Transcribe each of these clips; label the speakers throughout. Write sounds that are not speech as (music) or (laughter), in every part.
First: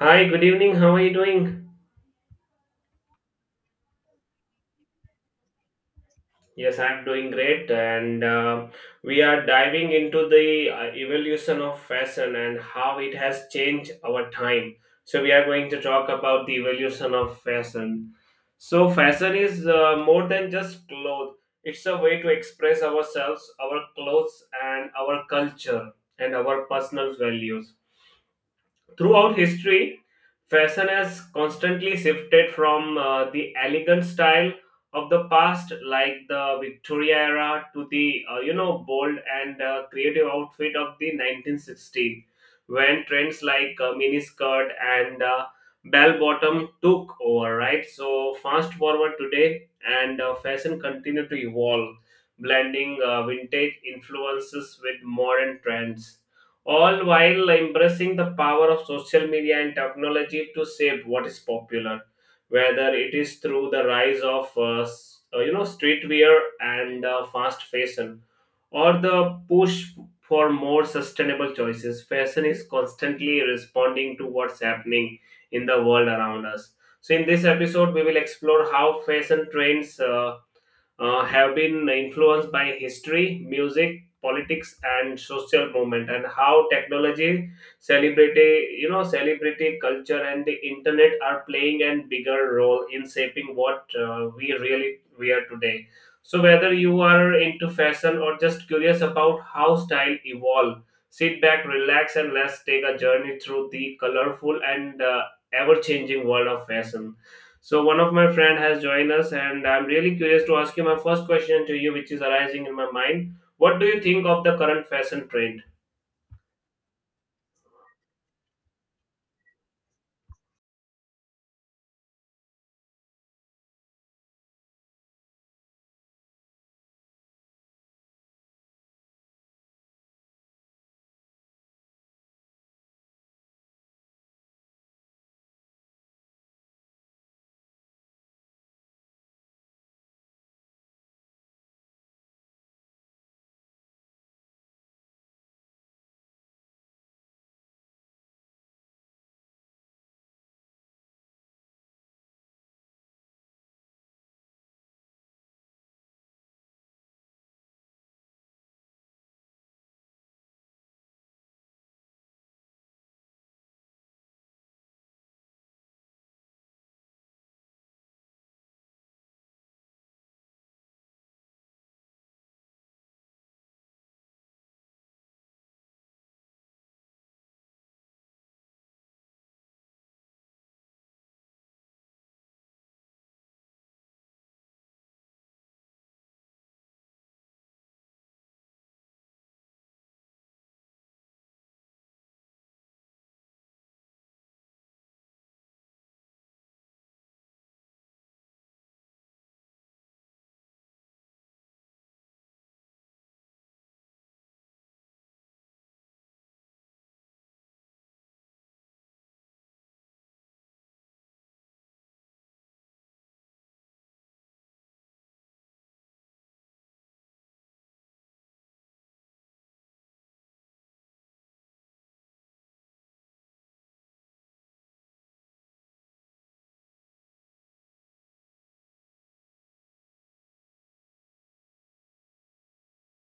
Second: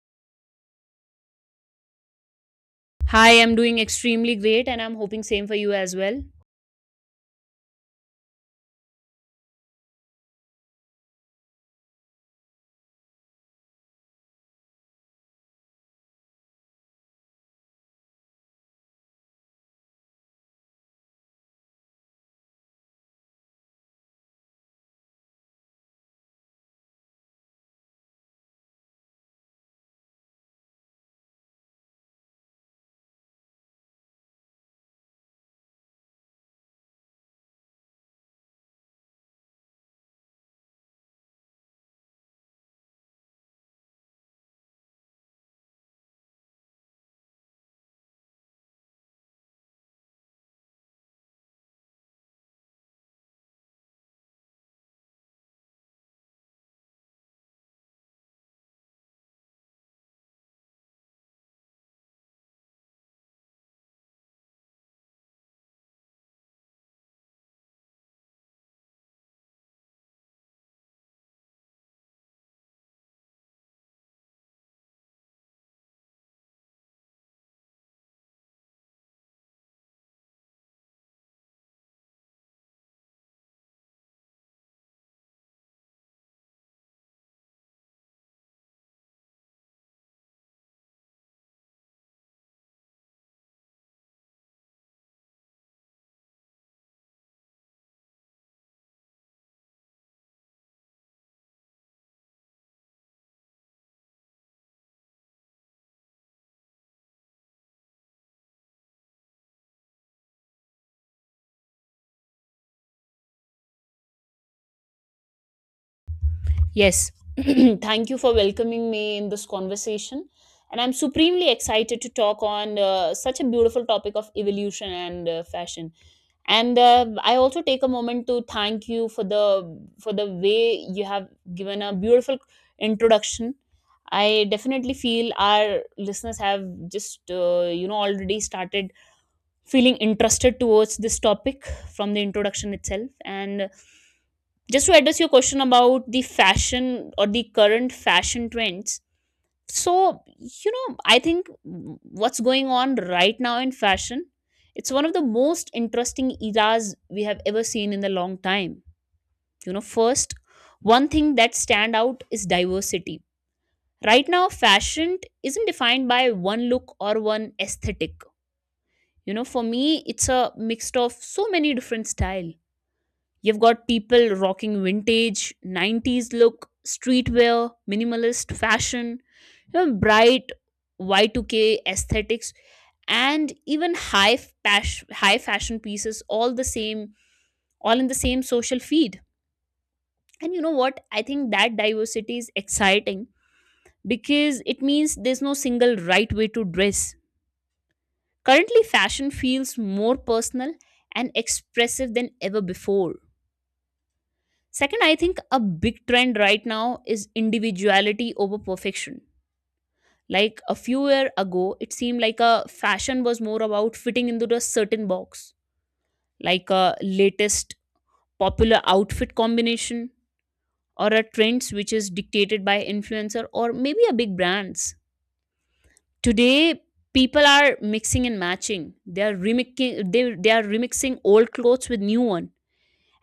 Speaker 1: Hi, good evening. How are you doing?
Speaker 2: Hi, I'm doing extremely great and I'm hoping same for you as well.
Speaker 1: Yes, I'm doing great. And we are diving into the evolution of fashion and how it has changed our time. So, we are going to talk about the evolution of fashion. So, fashion is more than just clothes. It's a way to express ourselves, our clothes, and our culture and our personal values. Throughout history, fashion has constantly shifted from the elegant style of the past, like the Victoria era, to the bold and creative outfit of the 1916, when trends like mini skirt and bell bottom took over. Right. So fast forward today, and fashion continue to evolve, blending vintage influences with modern trends, all while embracing the power of social media and technology to shape what is popular, whether it is through the rise of streetwear and fast fashion, or the push for more sustainable choices. Fashion is constantly responding to what's happening in the world around us. So in this episode, we will explore how fashion trends have been influenced by history, music, politics, and social movement, and how technology, celebrity, celebrity culture, and the internet are playing a bigger role in shaping what we really we are today. So whether you are into fashion or just curious about how style evolve, sit back, relax, and let's take a journey through the colorful and ever-changing world of fashion. So one of my friend has joined us, and I'm really curious to ask you my first question to you, which is arising in my mind. What do you think of the current fashion trend?
Speaker 2: Yes. (clears throat) Thank you for welcoming me in this conversation. And I'm supremely excited to talk on such a beautiful topic of evolution and fashion. And I also take a moment to thank you for the way you have given a beautiful introduction. I definitely feel our listeners have just already started feeling interested towards this topic from the introduction itself, and just to address your question about the fashion or the current fashion trends, so I think what's going on right now in fashion, it's one of the most interesting eras we have ever seen in a long time. You know, first, one thing that stand out is diversity. Right now fashion isn't defined by one look or one aesthetic. You know, for me it's a mix of so many different style You've got people rocking vintage, 90s look, streetwear, minimalist fashion, you know, bright Y2K aesthetics, and even high fashion pieces, all in the same social feed. And you know what? I think that diversity is exciting because it means there's no single right way to dress. Currently, fashion feels more personal and expressive than ever before. Second, I think a big trend right now is individuality over perfection. Like a few years ago, it seemed like a fashion was more about fitting into a certain box, like a latest popular outfit combination or a trends which is dictated by influencer or maybe a big brands. Today, people are mixing and matching. They are remixing old clothes with new one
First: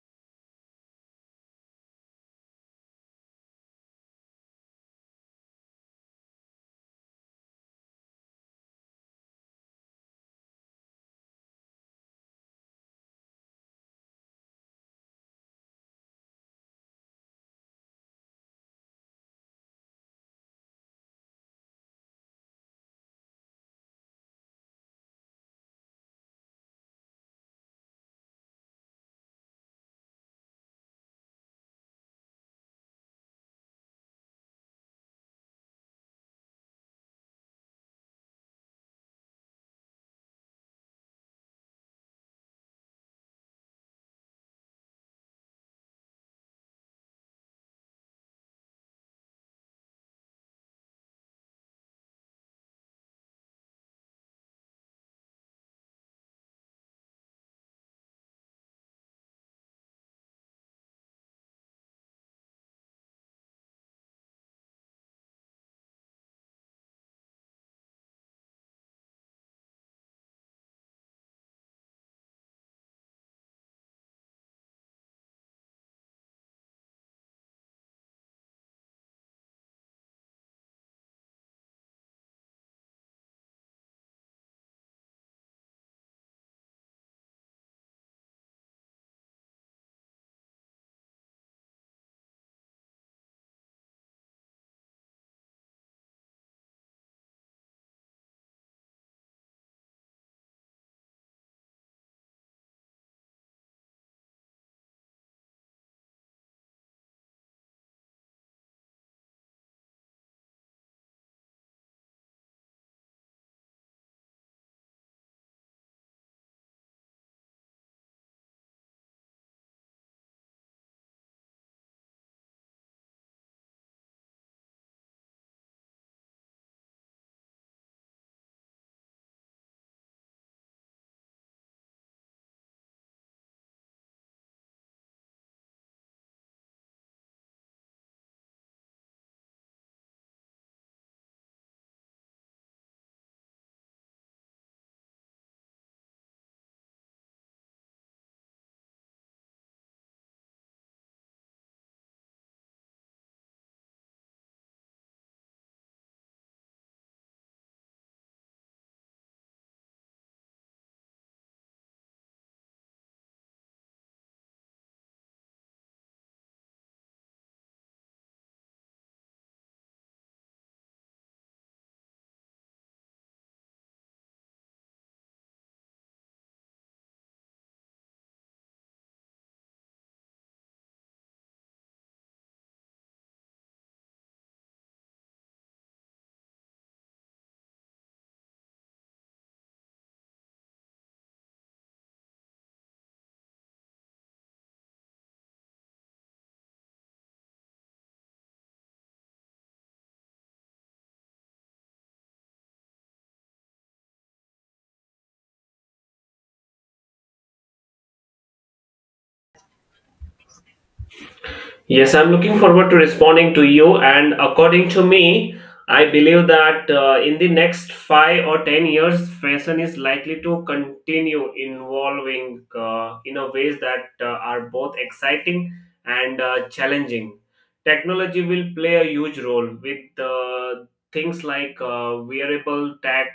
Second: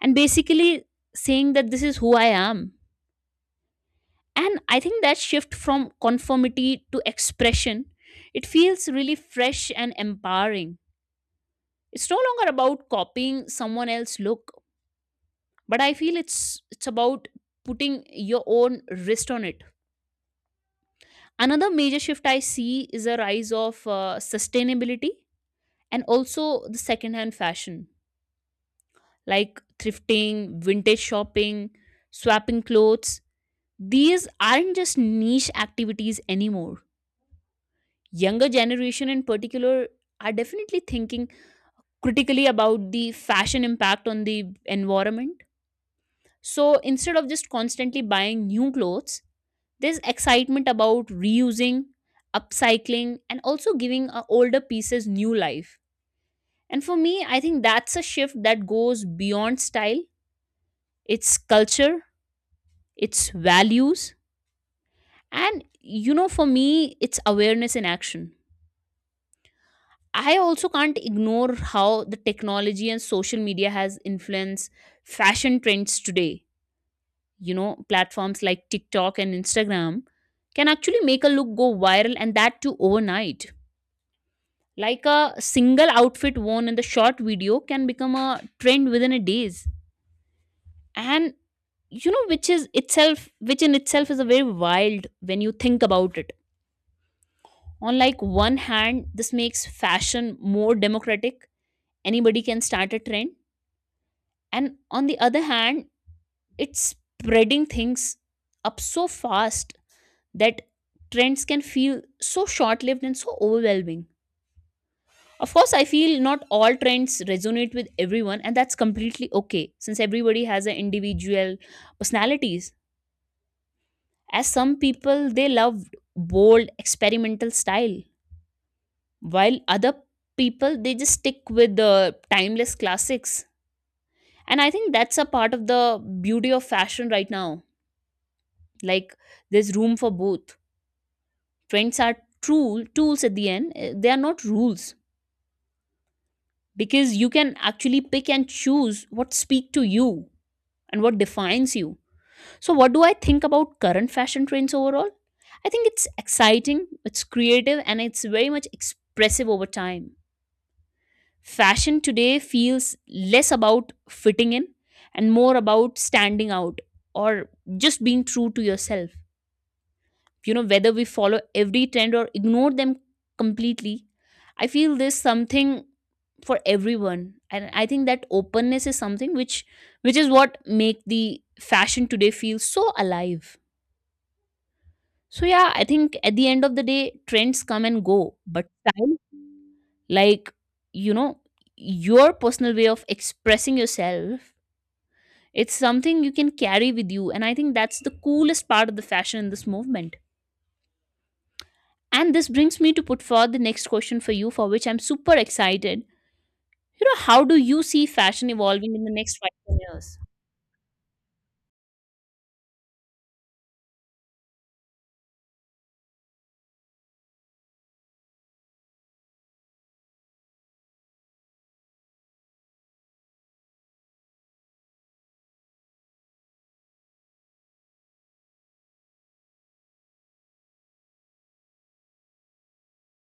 Speaker 2: and basically saying that this is who I am. And I think that shift from conformity to expression, it feels really fresh and empowering. It's no longer about copying someone else's look, but I feel it's about putting your own wrist on it. Another major shift I see is a rise of sustainability and also the secondhand fashion, like thrifting, vintage shopping, swapping clothes. These aren't just niche activities anymore. Younger generation in particular are definitely thinking critically about the fashion impact on the environment. So instead of just constantly buying new clothes, there's excitement about reusing, upcycling, and also giving older pieces new life. And for me, I think that's a shift that goes beyond style. It's culture, it's values, and you know, for me it's awareness in action. I also can't ignore how the technology and social media has influenced fashion trends today. You know, platforms like TikTok and Instagram can actually make a look go viral, and that too overnight. Like a single outfit worn in the short video can become a trend within a days. And which is itself, which in itself is a very wild when you think about it. On like one hand, this makes fashion more democratic. Anybody can start a trend, and on the other hand, it's spreading things up so fast that trends can feel so short-lived and so overwhelming. Of course, I feel not all trends resonate with everyone, and that's completely okay since everybody has an individual personalities. As some people, they love bold experimental style, while other people, they just stick with the timeless classics. And I think that's a part of the beauty of fashion right now. Like, there's room for both. Trends are tools at the end, they are not rules, because you can actually pick and choose what speak to you and what defines you. So what do I think about current fashion trends overall? I think it's exciting, it's creative, and it's very much expressive. Over time, fashion today feels less about fitting in and more about standing out, or just being true to yourself. You know, whether we follow every trend or ignore them completely, I feel there's something for everyone. And I think that openness is something which is what make the fashion today feel so alive. So yeah, I think at the end of the day, trends come and go, but style, like, you know, your personal way of expressing yourself, it's something you can carry with you. And I think that's the coolest part of the fashion in this movement. And this brings me to put forward the next question for you, for which I'm super excited. You know, how do you see fashion evolving in the next five, 10 years?
Speaker 1: Yes, I'm looking forward to responding to you. And according to me, I believe that in the next 5 or 10 years, fashion is likely to continue evolving in a ways that are both exciting and challenging. Technology will play a huge role with things like wearable tech,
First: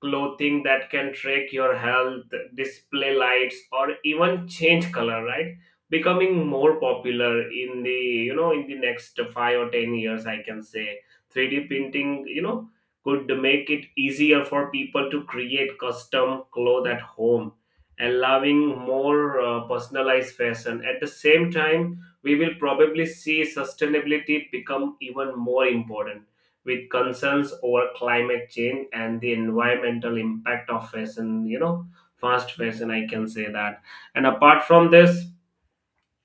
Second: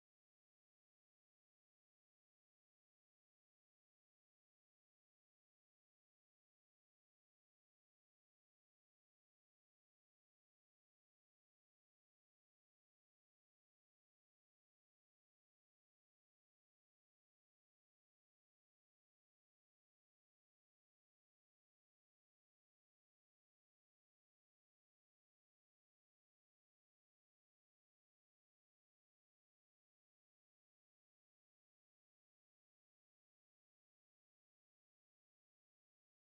Speaker 1: clothing that can track your health, display lights, or even change color, right? Becoming more popular in the next 5 or 10 years, I can say. 3D printing, could make it easier for people to create custom clothes at home, allowing more personalized fashion. At the same time, we will probably see sustainability become even more important with concerns over climate change and the environmental impact of fashion, fast fashion, I can say that. And apart from this,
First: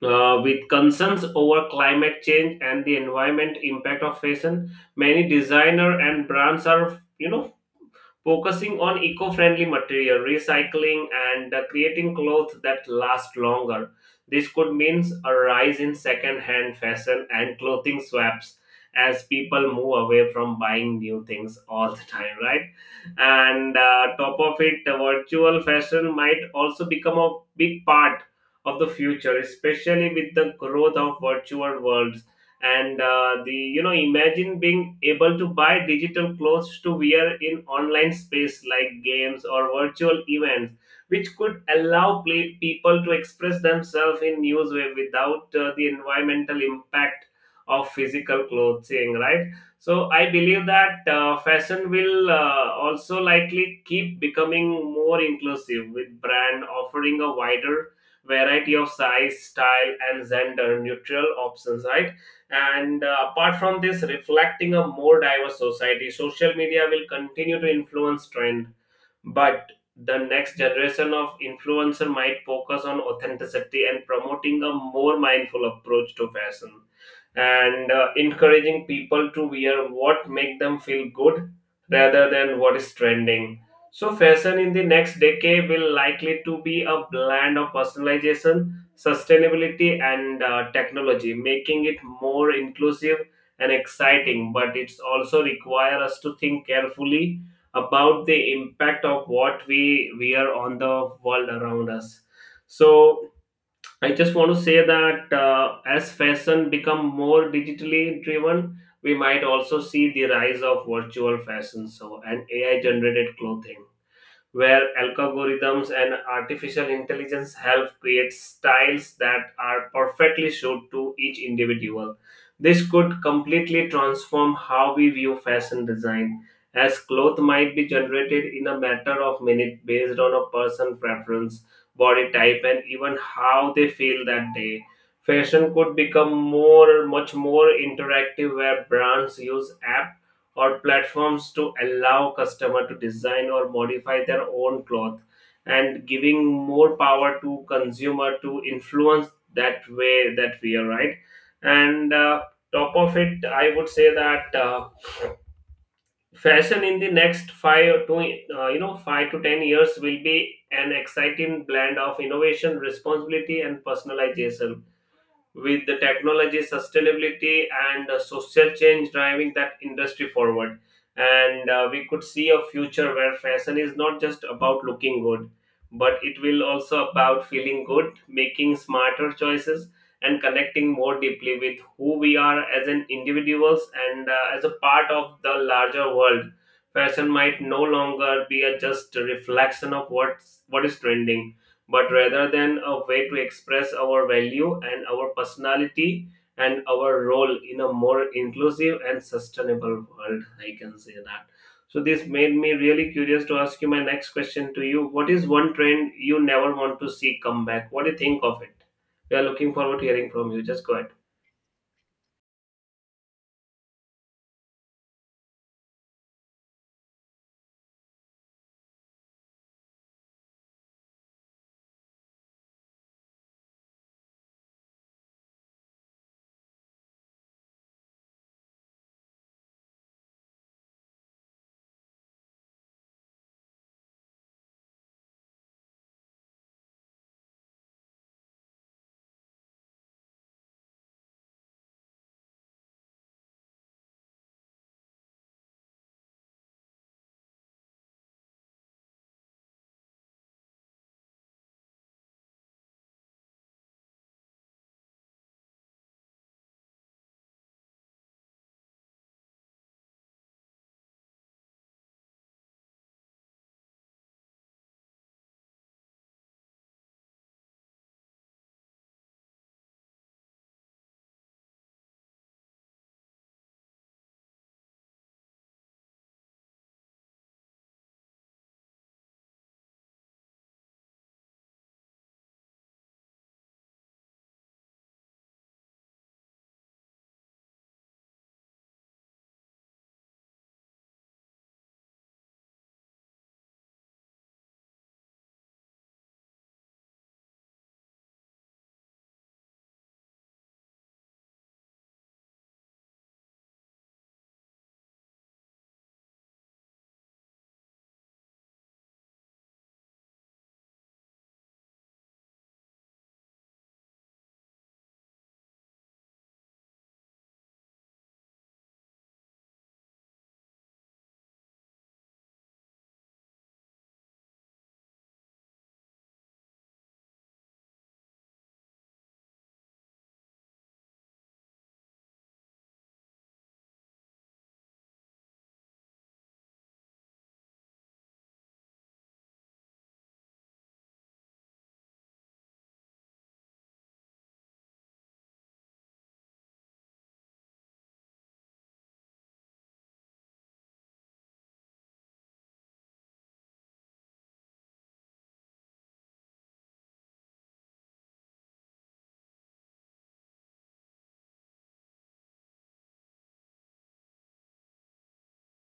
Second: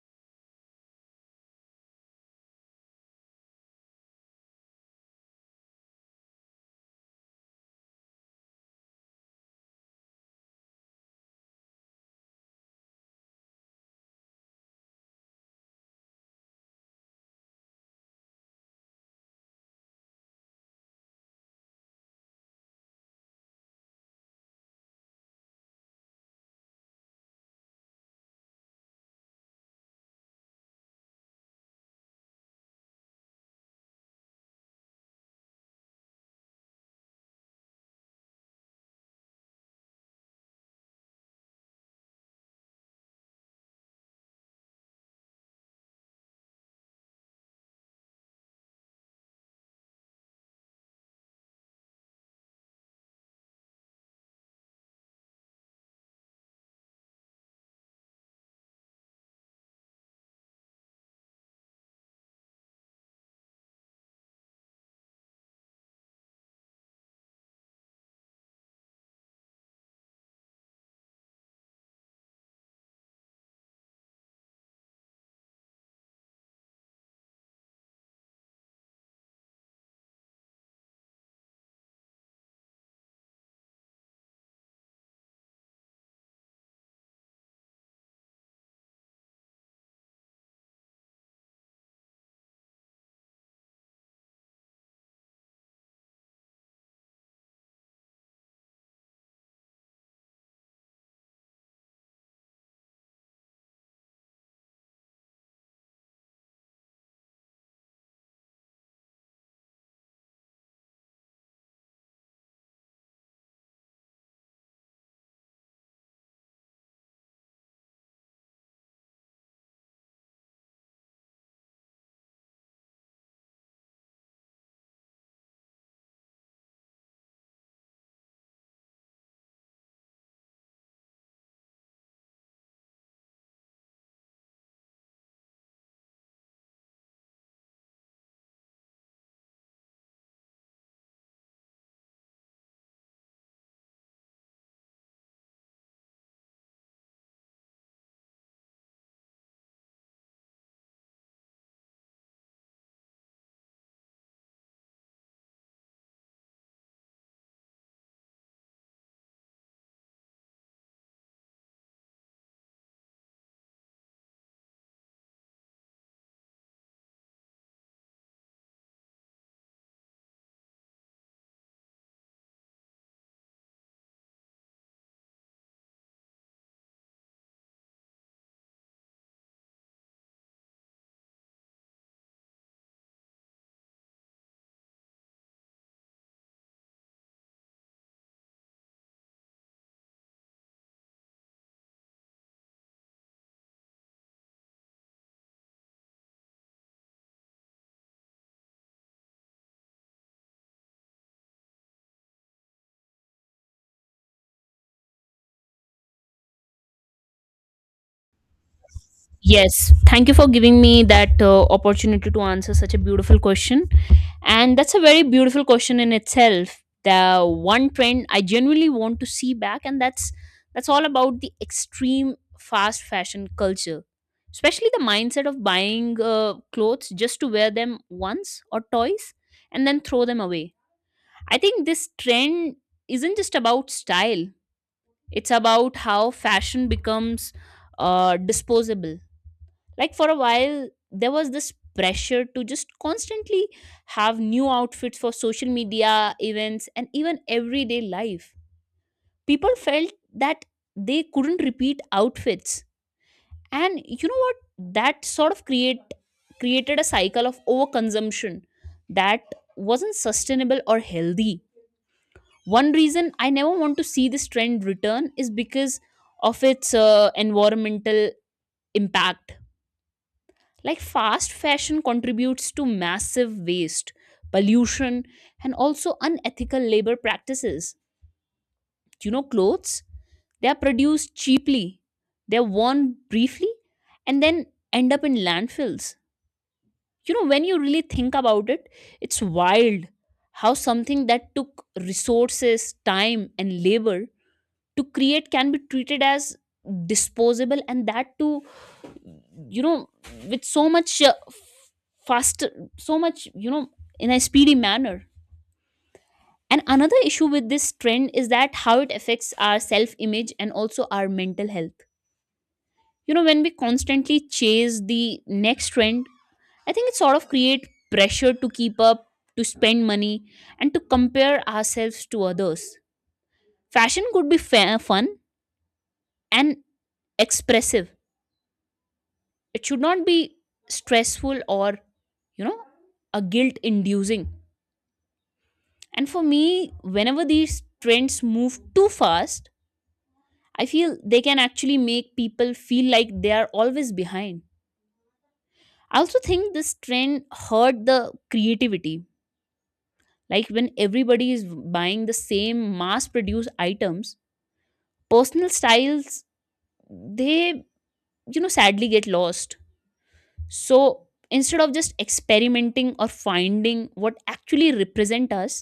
Speaker 1: with concerns over climate change and the environment impact of fashion, many designer and brands are, focusing on eco-friendly material recycling and creating clothes that last longer. This could mean a rise in second-hand fashion and clothing swaps, as people move away from buying new things all the time, right? And top of it, virtual fashion might also become a big part of the future, especially with the growth of virtual worlds. And the you know imagine being able to buy digital clothes to wear in online space like games or virtual events, which could allow people to express themselves in new way without the environmental impact of physical clothing, right? So I believe that fashion will also likely keep becoming more inclusive, with brand offering a wider variety of size, style, and gender neutral options, right? And apart from this, reflecting a more diverse society, social media will continue to influence trend, but the next generation of influencer might focus on authenticity and promoting a more mindful approach to fashion and encouraging people to wear what make them feel good rather than what is trending. So fashion in the next decade will likely to be a blend of personalization, sustainability, and technology, making it more inclusive and exciting, but it's also require us to think carefully about the impact of what we wear on the world around us. So I just want to say that as fashion become more digitally driven, we might also see the rise of virtual fashion show and AI generated clothing, where algorithms and artificial intelligence help create styles that are perfectly suited to each individual. This could completely transform how we view fashion design, as clothes might be generated in a matter of minutes based on a person's preference, body type, and even how they feel that day. Fashion could become much more interactive, where brands use apps or platforms to allow customer to design or modify their own cloth and giving more power to consumer to influence that way that we are, right? And top of it, I would say that fashion in the next five to ten years will be an exciting blend of innovation, responsibility, and personalization, with the technology, sustainability, and social change driving that industry forward. And we could see a future where fashion is not just about looking good, but it will also about feeling good, making smarter choices, and connecting more deeply with who we are as an individuals and as a part of the larger world. Fashion might no longer be a just reflection of what is trending, but rather than a way to express our value and our personality and our role in a more inclusive and sustainable world. I can say that. So, this made me really curious to ask you my next question to you. What is one trend you never want to see come back? What do you think of it? We are looking
Speaker 2: Yes,
Speaker 1: forward to
Speaker 2: thank
Speaker 1: hearing
Speaker 2: you for
Speaker 1: from you.
Speaker 2: giving
Speaker 1: Just go
Speaker 2: me
Speaker 1: ahead.
Speaker 2: that opportunity to answer such a beautiful question. And that's a very beautiful question in itself. The one trend I genuinely want to see back, and that's all about the extreme fast fashion culture, especially the mindset of buying clothes just to wear them once or twice and then throw them away. I think this trend isn't just about style, it's about how fashion becomes disposable. Like for a while, there was this pressure to just constantly have new outfits for social media, events, and even everyday life. People felt that they couldn't repeat outfits. And you know what? That created a cycle of overconsumption that wasn't sustainable or healthy. One reason I never want to see this trend return is because of its environmental impact. Like fast fashion contributes to massive waste, pollution, and also unethical labor practices. You know, clothes, they are produced cheaply, they are worn briefly, and then end up in landfills. You know, when you really think about it, it's wild how something that took resources, time, and labor to create can be treated as disposable, and that too, you know, with so much faster, so much, you know, in a speedy manner. And another issue with this trend is that how it affects our self image and also our mental health. You know, when we constantly chase the next trend, I think it sort of create pressure to keep up, to spend money, and to compare ourselves to others. Fashion could be fun and expressive, it should not be stressful or, you know, a guilt inducing. And for me, whenever these trends move too fast, I feel they can actually make people feel like they are always behind. I also think this trend hurt the creativity. Like when everybody is buying the same mass produced items, personal styles, they, you know, sadly get lost. So instead of just experimenting or finding what actually represent us,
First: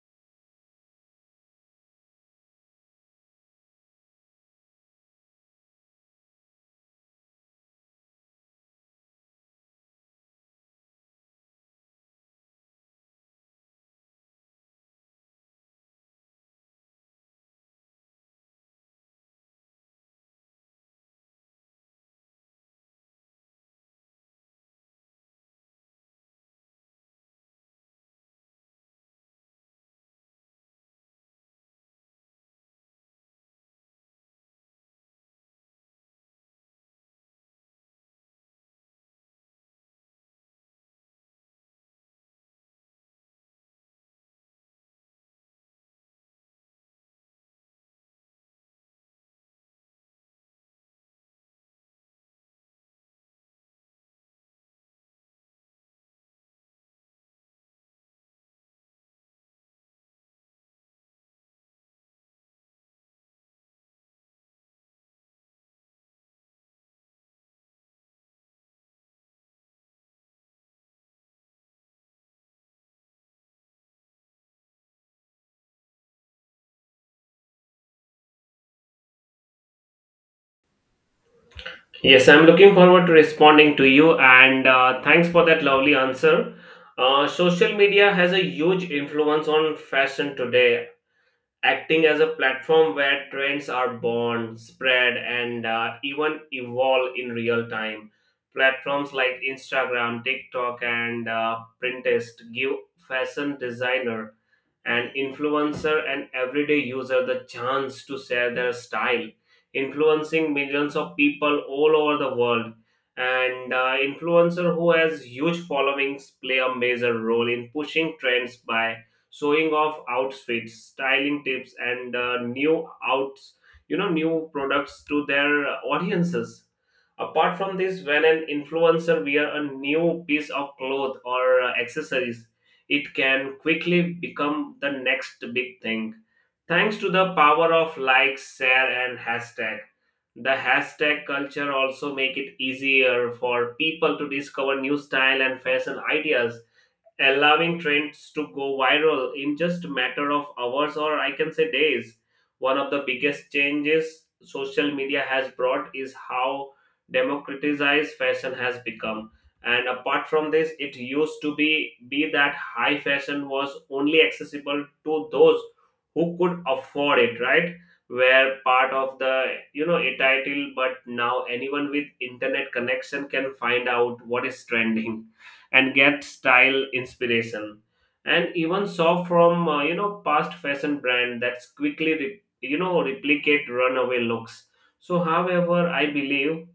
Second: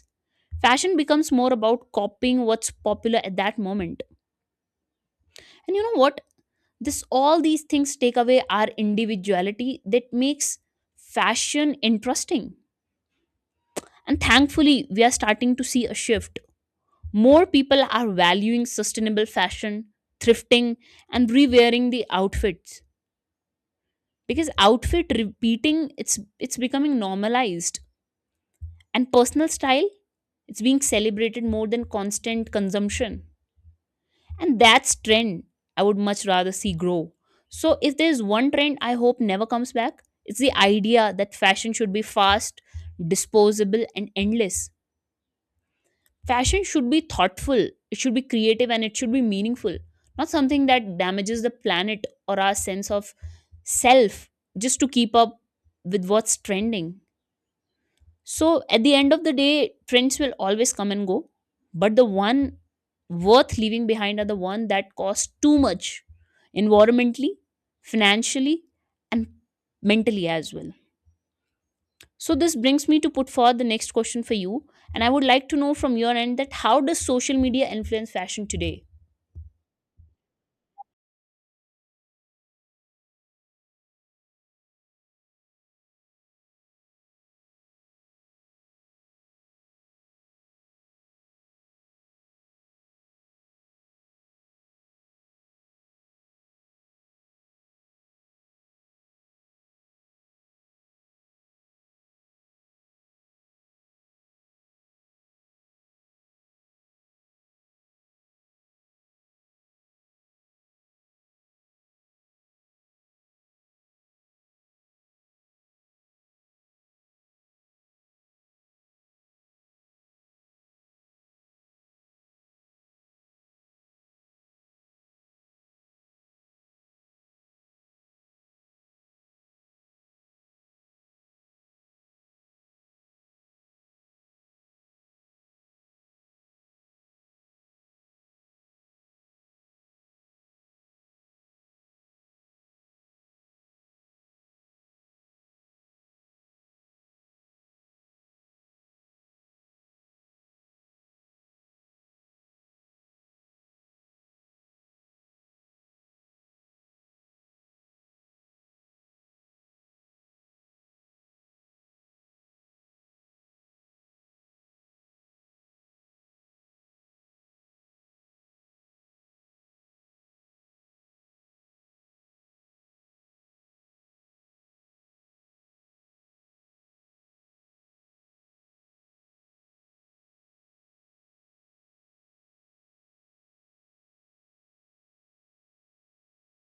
Speaker 2: fashion becomes more about copying what's popular at that moment. And you know what? This, all these things take away our individuality that makes fashion interesting. And thankfully, we are starting to see a shift. More people are valuing sustainable fashion, thrifting, and rewearing the outfits, because outfit repeating, it's becoming normalized. And personal style, it's being celebrated more than constant consumption. And that's trend I would much rather see grow. So if there's one trend I hope never comes back, it's the idea that fashion should be fast, disposable, and endless. Fashion should be thoughtful, it should be creative, and it should be meaningful, not something that damages the planet or our sense of self just to keep up with what's trending. So at the end of the day, trends will always come and go, but the one worth leaving behind are the one that cost too much environmentally, financially, and mentally as well. So this brings me to put forward the next question for you, and I would like to know from your end that how does social media influence fashion today?
Speaker 1: Yes, I'm looking forward to responding to you, and thanks for that lovely answer. Social media has a huge influence on fashion today, acting as a platform where trends are born, spread, and even evolve in real time. Platforms like Instagram, TikTok, and Pinterest give fashion designer and influencer and everyday user the chance to share their style, influencing millions of people all over the world. And influencer who has huge followings play a major role in pushing trends by showing off outfits, styling tips, and new outs you know new products to their audiences. Apart from this, when an influencer wear a new piece of cloth or accessories, it can quickly become the next big thing, thanks to the power of likes, share, and hashtag. The hashtag culture also make it easier for people to discover new style and fashion ideas, allowing trends to go viral in just a matter of hours, or I can say days. One of the biggest changes social media has brought is how democratized fashion has become. And apart from this, it used to be that high fashion was only accessible to those who could afford it, right? Were part of the, entitled, but now anyone with internet connection can find out what is trending and get style inspiration, and even saw from past fashion brand that's quickly replicate runaway looks. So however, I believe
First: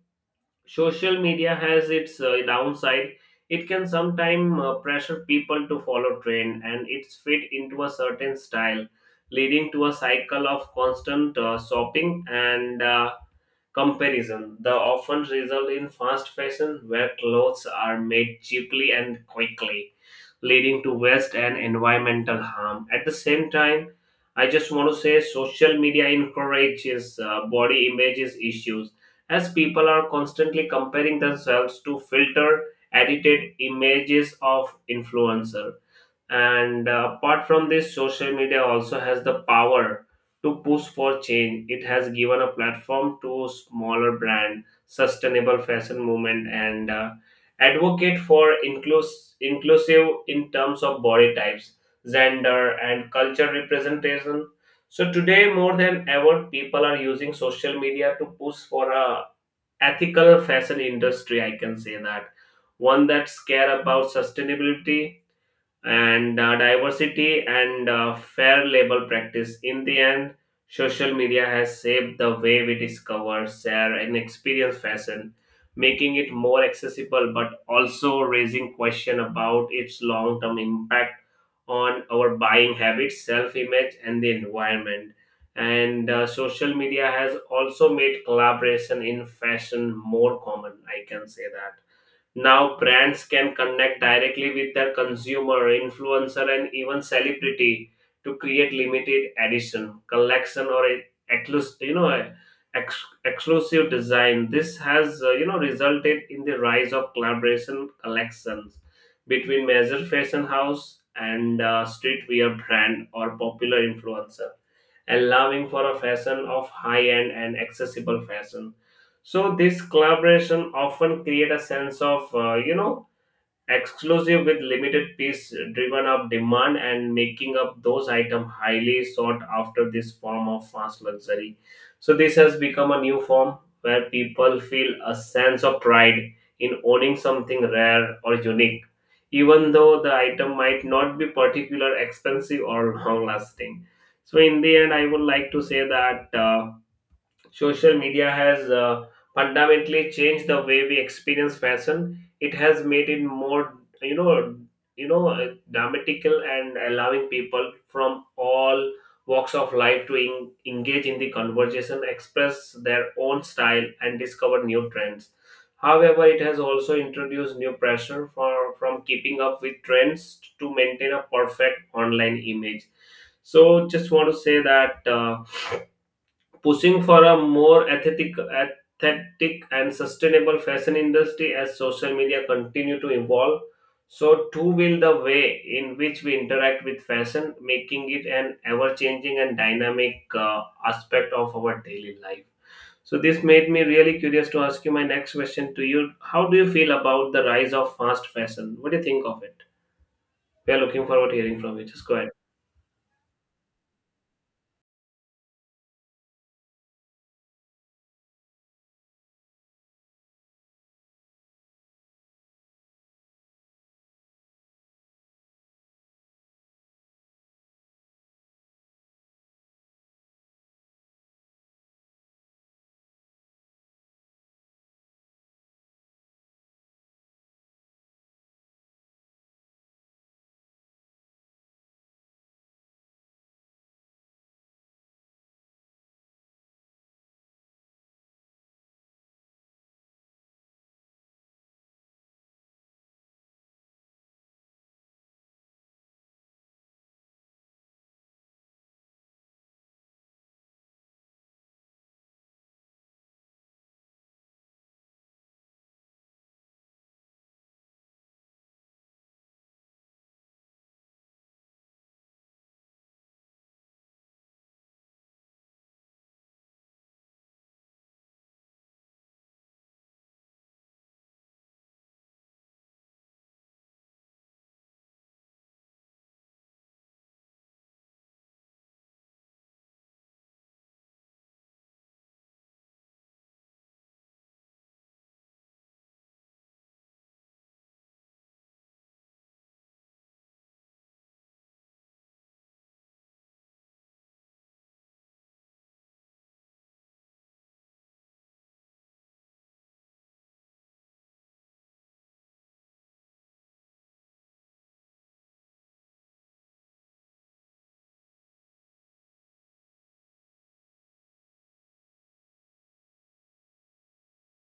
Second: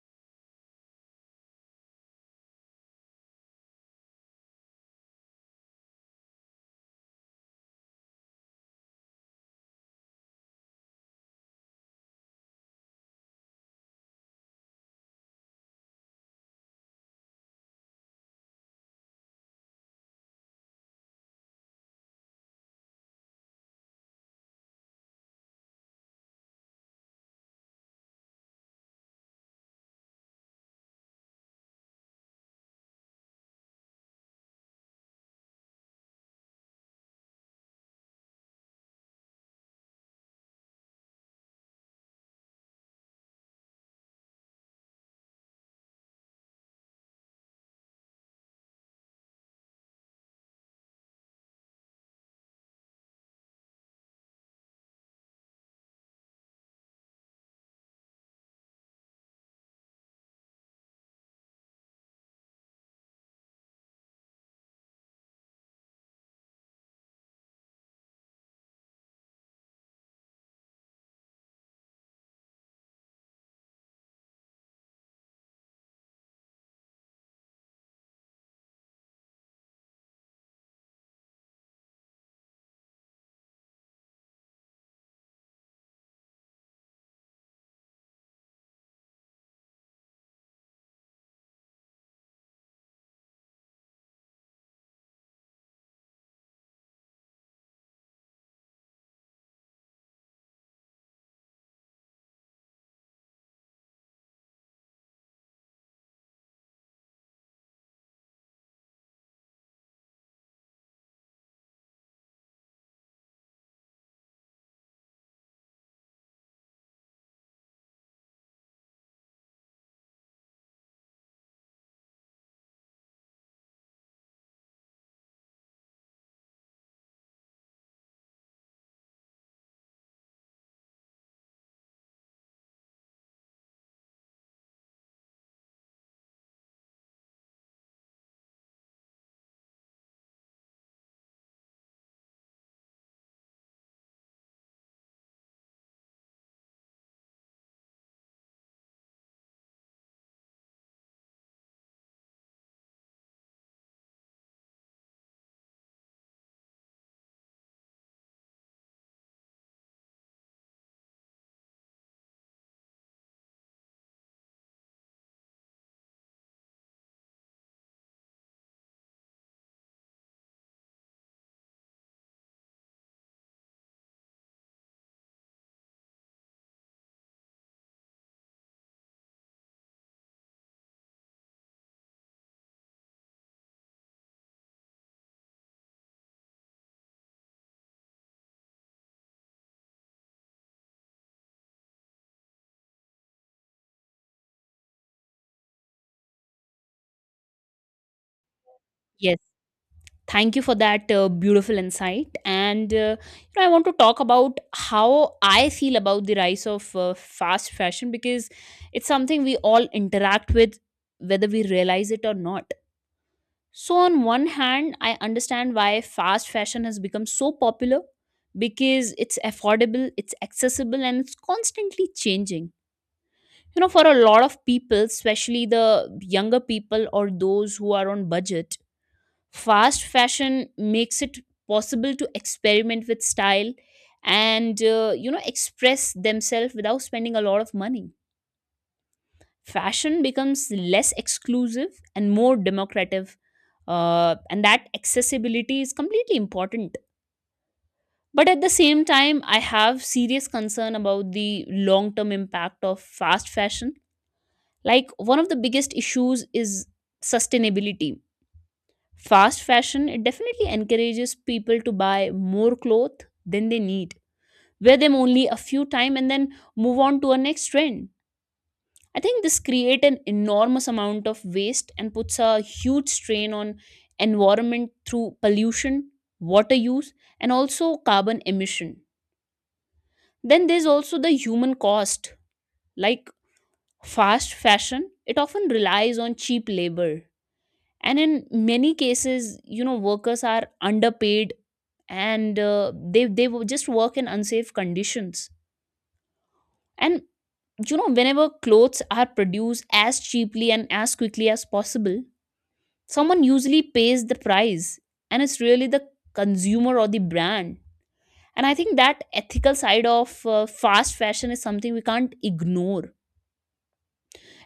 Speaker 1: social media has its downside. It can sometimes pressure people to follow trend and it's fit into a certain style, leading to a cycle of constant shopping and comparison. The often result in fast fashion, where clothes are made cheaply and quickly, leading to waste and environmental harm. At the same time, I just want to say social media encourages body images issues, as people are constantly comparing themselves to filter edited images of influencers. And apart from this, social media also has the power to push for change. It has given a platform to smaller brand, sustainable fashion movement, and advocate for inclusive in terms of body types, gender, and culture representation. So today more than ever, people are using social media to push for a ethical fashion industry, I can say that. One that's care about sustainability and diversity and fair labor practice. In the end, social media has shaped the way we discover, share, and experience fashion, making it more accessible but also raising question about its long-term impact on our buying habits, self-image, and the environment. And social media has also made collaboration in fashion more common, I can say that. Now brands can connect directly with their consumer, influencer, and even celebrity to create limited edition, collection, or a exclus- you know a exclusive design. This has resulted in the rise of collaboration collections between major fashion house and streetwear brand or popular influencer, allowing for a fashion of high end and accessible fashion. So this collaboration often create a sense of exclusive with limited piece driven up demand and making up those items highly sought after this form of fast luxury. So this has become a new form where people feel a sense of pride in owning something rare or unique, even though the item might not be particular expensive or (laughs) long lasting. So in the end, I would like to say that social media has fundamentally changed the way we experience fashion. It has made it more, you know, dramatical, and allowing people from all walks of life to engage in the conversation, express their own style, and discover new trends. However, it has also introduced new pressure for from keeping up with trends to maintain a perfect online image. So, just want to say that. Pushing for a more aesthetic and sustainable fashion industry as social media continue to evolve. So too will the way in which we interact with fashion, making it an ever-changing and dynamic aspect of our daily life. So this made me really curious to ask you my next question to you. How do you feel about the rise of fast fashion? What do you think
Speaker 2: Yes.
Speaker 1: of it?
Speaker 2: Thank you
Speaker 1: We
Speaker 2: for
Speaker 1: are looking
Speaker 2: that
Speaker 1: forward to hearing from
Speaker 2: beautiful
Speaker 1: you. Just go ahead.
Speaker 2: insight. And you know, I want to talk about how I feel about the rise of fast fashion because it's something we all interact with, whether we realize it or not. So, on one hand, I understand why fast fashion has become so popular because it's affordable, it's accessible, and it's constantly changing. You know, for a lot of people, especially the younger people or those who are on budget, fast fashion makes it possible to experiment with style and, you know, express themselves without spending a lot of money. Fashion becomes less exclusive and more democratic, and that accessibility is completely important. But at the same time, I have serious concern about the long term impact of fast fashion. Like, one of the biggest issues is sustainability. Fast fashion, it definitely encourages people to buy more clothes than they need, wear them only a few time, and then move on to a next trend. I think this create an enormous amount of waste and puts a huge strain on environment through pollution, water use, and also carbon emission. Then there's also the human cost. Like fast fashion, it often relies on cheap labor, and in many cases workers are underpaid, and just work in unsafe conditions. And whenever clothes are produced as cheaply and as quickly as possible, someone usually pays the price, and it's really the consumer or the brand. And I think that ethical side of fast fashion is something we can't ignore.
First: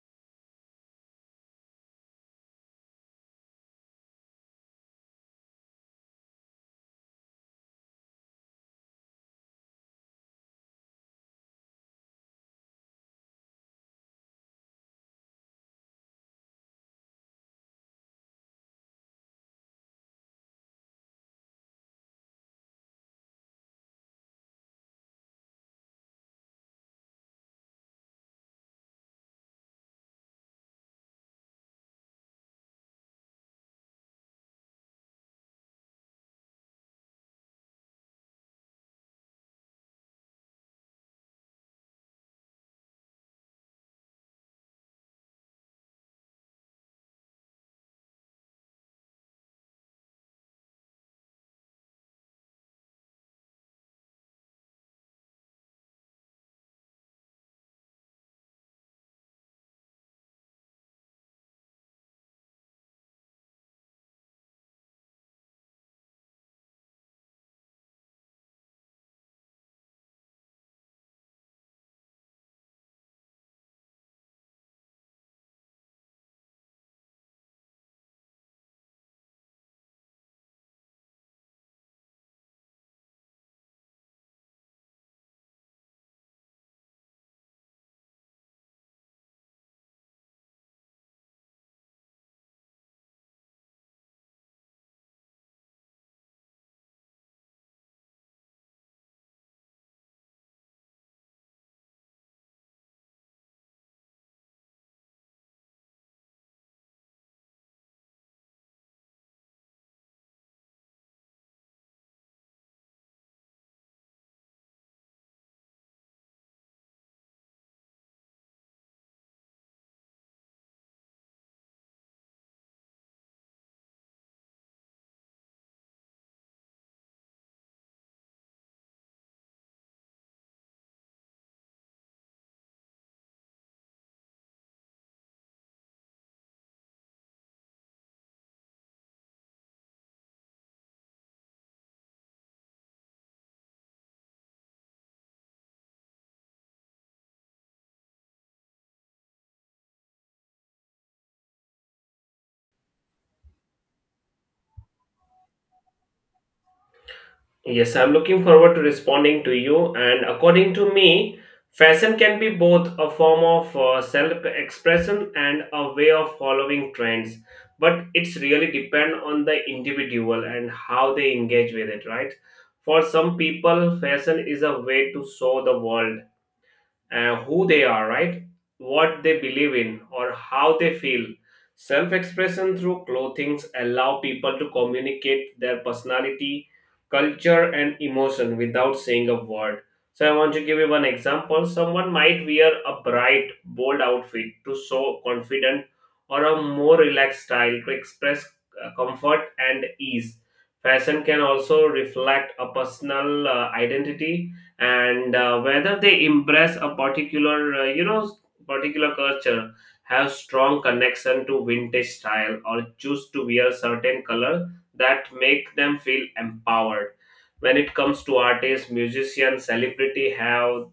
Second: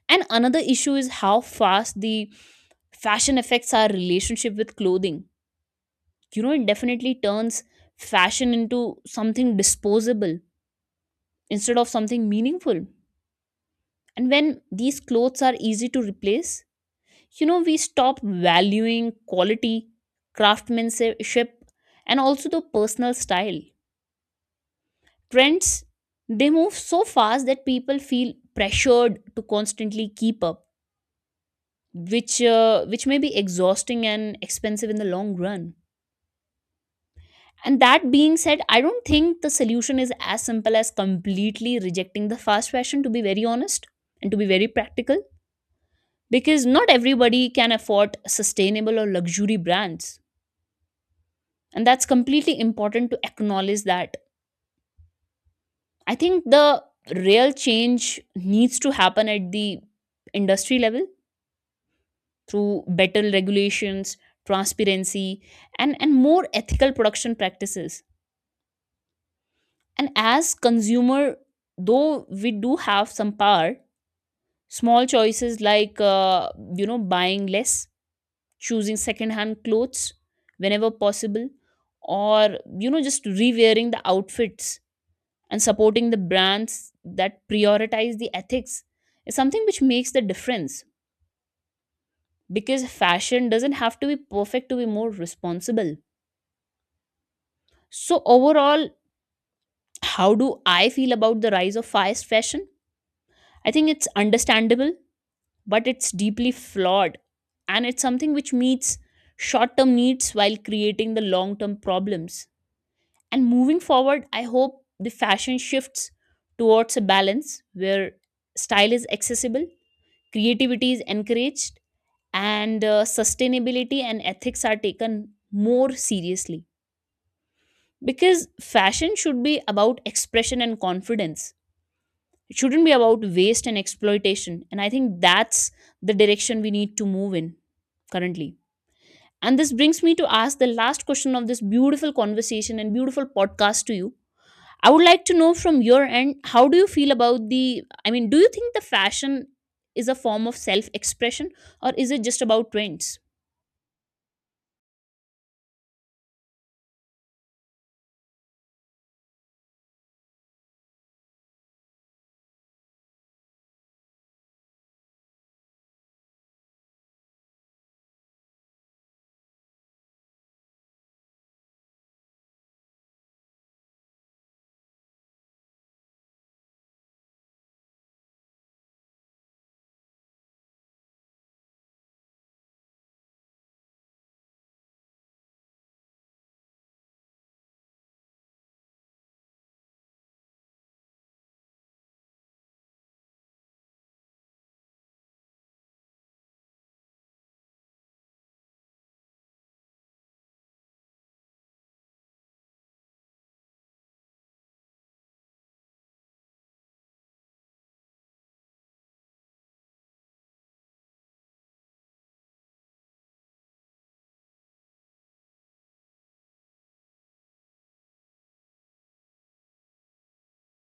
Speaker 2: And another issue is how fast the fashion affects our relationship with clothing. You know, it definitely turns fashion into something disposable instead of something meaningful. And when these clothes are easy to replace, we stop valuing quality, craftsmanship, and also the personal style. Trends, they move so fast that people feel pressured to constantly keep up, which may be exhausting and expensive in the long run. And that being said, I don't think the solution is as simple as completely rejecting the fast fashion, to be very honest and to be very practical, because not everybody can afford sustainable or luxury brands. And that's completely important to acknowledge that. I think the real change needs to happen at the industry level through better regulations, transparency, and more ethical production practices. And as consumer, though we do have some power, small choices like, buying less, choosing secondhand clothes whenever possible, or, just rewearing the outfits and supporting the brands that prioritize the ethics is something which makes the difference, because fashion doesn't have to be perfect to be more responsible. So, overall, how do I feel about the rise of fast fashion? I think it's understandable but it's deeply flawed, and it's something which meets short term needs while creating the long term problems. And moving forward, I hope the fashion shifts towards a balance where style is accessible, creativity is encouraged, and sustainability and ethics are taken more seriously. Because fashion should be about expression and confidence, it shouldn't be about waste and exploitation. And I think that's the direction we need to move in currently. And this brings me to ask the last question of this beautiful conversation and beautiful podcast to you. I would like to know from your end, how do you feel about the, I mean, do you think the fashion is a form of self expression or is it just about trends?
Speaker 1: Yes, I'm looking forward to responding to you. And according to me, fashion can be both a form of self expression and a way of following trends. But it's really depend on the individual and how they engage with it, right? For some people, fashion is a way to show the world who they are, right? What they believe in or how they feel. Self expression through clothing allow people to communicate their personality, culture, and emotion without saying a word. So, I want to give you one example. Someone might wear a bright, bold outfit to show confident or a more relaxed style to express comfort and ease. Fashion can also reflect a personal identity, and whether they embrace a particular particular culture, have strong connection to vintage style, or choose to wear certain color that make them feel empowered. When it comes to artists, musicians, celebrity have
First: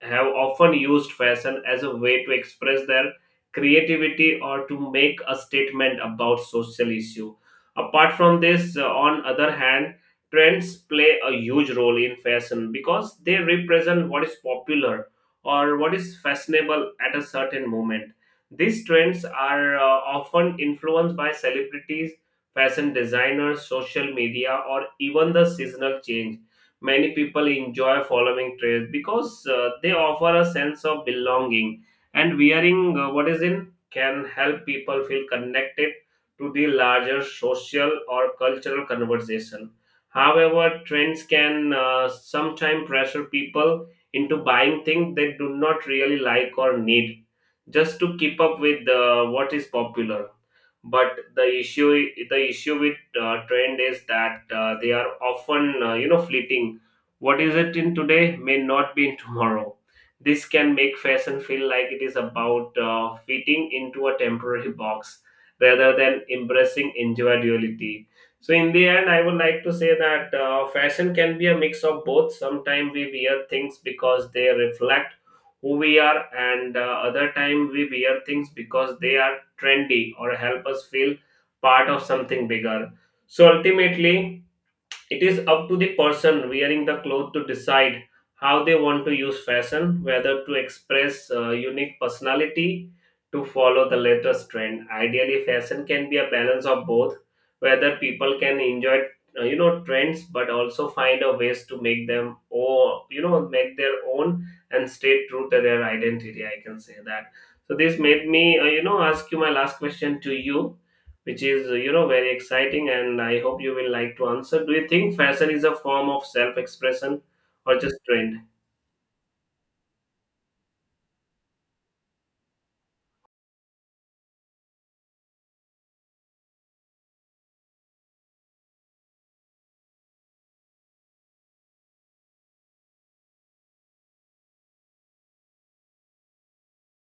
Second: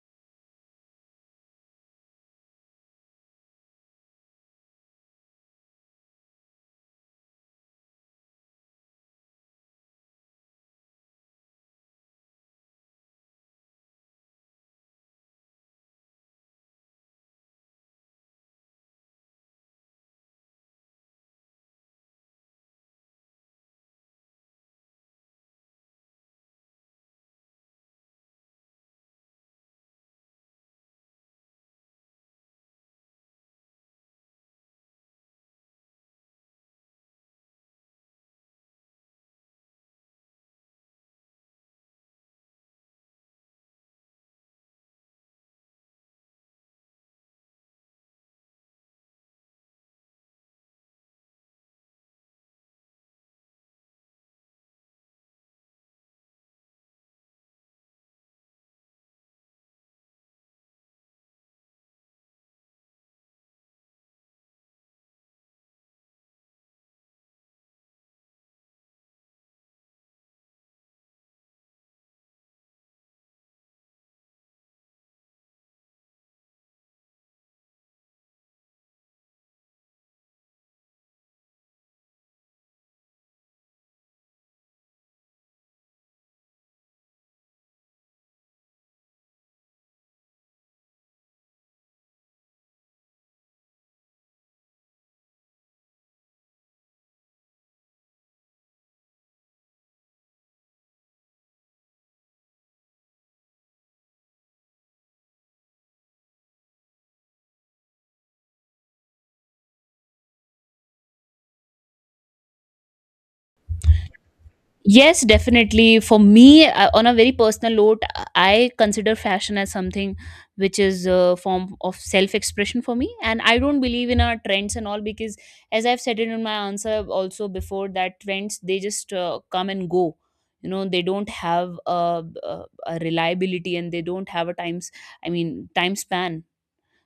Speaker 1: often used fashion as a way to express their creativity or to make a statement about social issue. Apart from this, on other hand, trends play a huge role in fashion because they represent what is popular or what is fashionable at a certain moment. These trends are often influenced by celebrities, fashion designers, social media, or even the seasonal change. Many people enjoy following trends because they offer a sense of belonging, and wearing what is in can help people feel connected to the larger social or cultural conversation. However, trends can sometimes pressure people into buying things they do not really like or need just to keep up with what is popular. But the issue with trend is that they are often fleeting what is it in today may not be in (laughs) tomorrow. This can make fashion feel like it is about fitting into a temporary (laughs) box rather than embracing individuality. So in the end, I would like to say that fashion can be a mix of both. Sometimes we wear things because they reflect who we are, and other time we wear things because they are trendy or help us feel part of something bigger. So ultimately, it is up to the person wearing the cloth to decide how they want to use fashion, whether to express unique personality, to follow the latest trend. Ideally, fashion can be a balance of both, whether people can enjoy trends but also find a ways to make them or make their own and stay true to their identity. I can say that. So this made me ask you my last question to you, which is you know very exciting, and I hope you will like to answer. Do you think
Speaker 2: Yes,
Speaker 1: fashion is a
Speaker 2: definitely.
Speaker 1: form
Speaker 2: For
Speaker 1: of self
Speaker 2: me, on a
Speaker 1: expression
Speaker 2: very personal
Speaker 1: or just
Speaker 2: note,
Speaker 1: trend?
Speaker 2: I consider fashion as something which is a form of self expression for me. And I don't believe in our trends and all because, as I've said it in my answer also before, that trends they just come and go. You know, they don't have a reliability, and they don't have a times, I mean, time span.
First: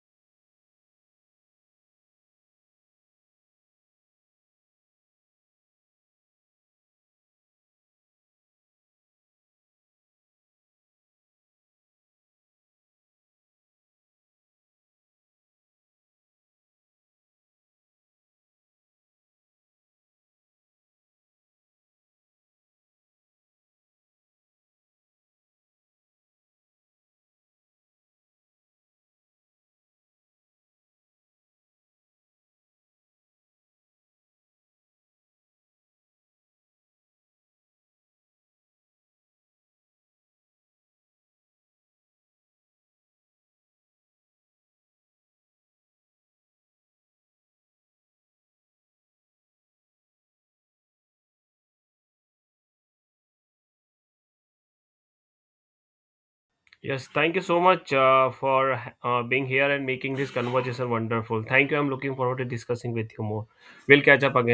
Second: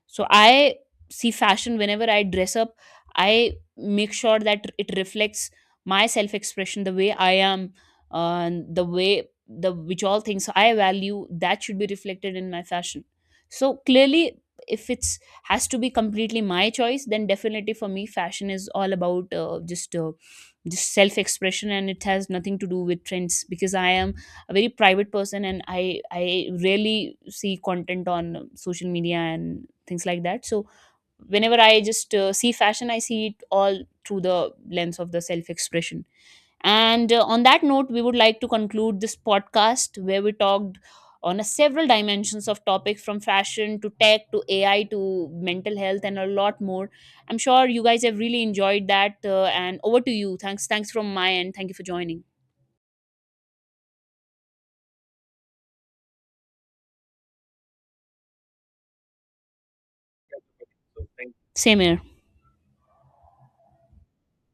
Speaker 2: So I see fashion whenever I dress up, I make sure that it reflects my self expression, the way I am, the way the which all things I value that should be reflected in my fashion. So clearly, if it's has to be completely my choice, then definitely for me, fashion is all about just self expression, and it has nothing to do with trends because I am a very private person, and I rarely see content on social media and things like that. So whenever I just see fashion, I see it all through the lens of the self expression. And on that note, we would like to conclude this podcast where we talked on a several dimensions of topics from fashion to tech to ai to mental health and a lot more. I'm sure you guys have really enjoyed that, and over to you. Thanks, from my end. Thank you for joining.
Speaker 1: Yes, thank you so much for being here and making this conversation wonderful. Thank
Speaker 2: Same
Speaker 1: you. I'm
Speaker 2: here.
Speaker 1: looking forward to discussing with you more. We'll catch up again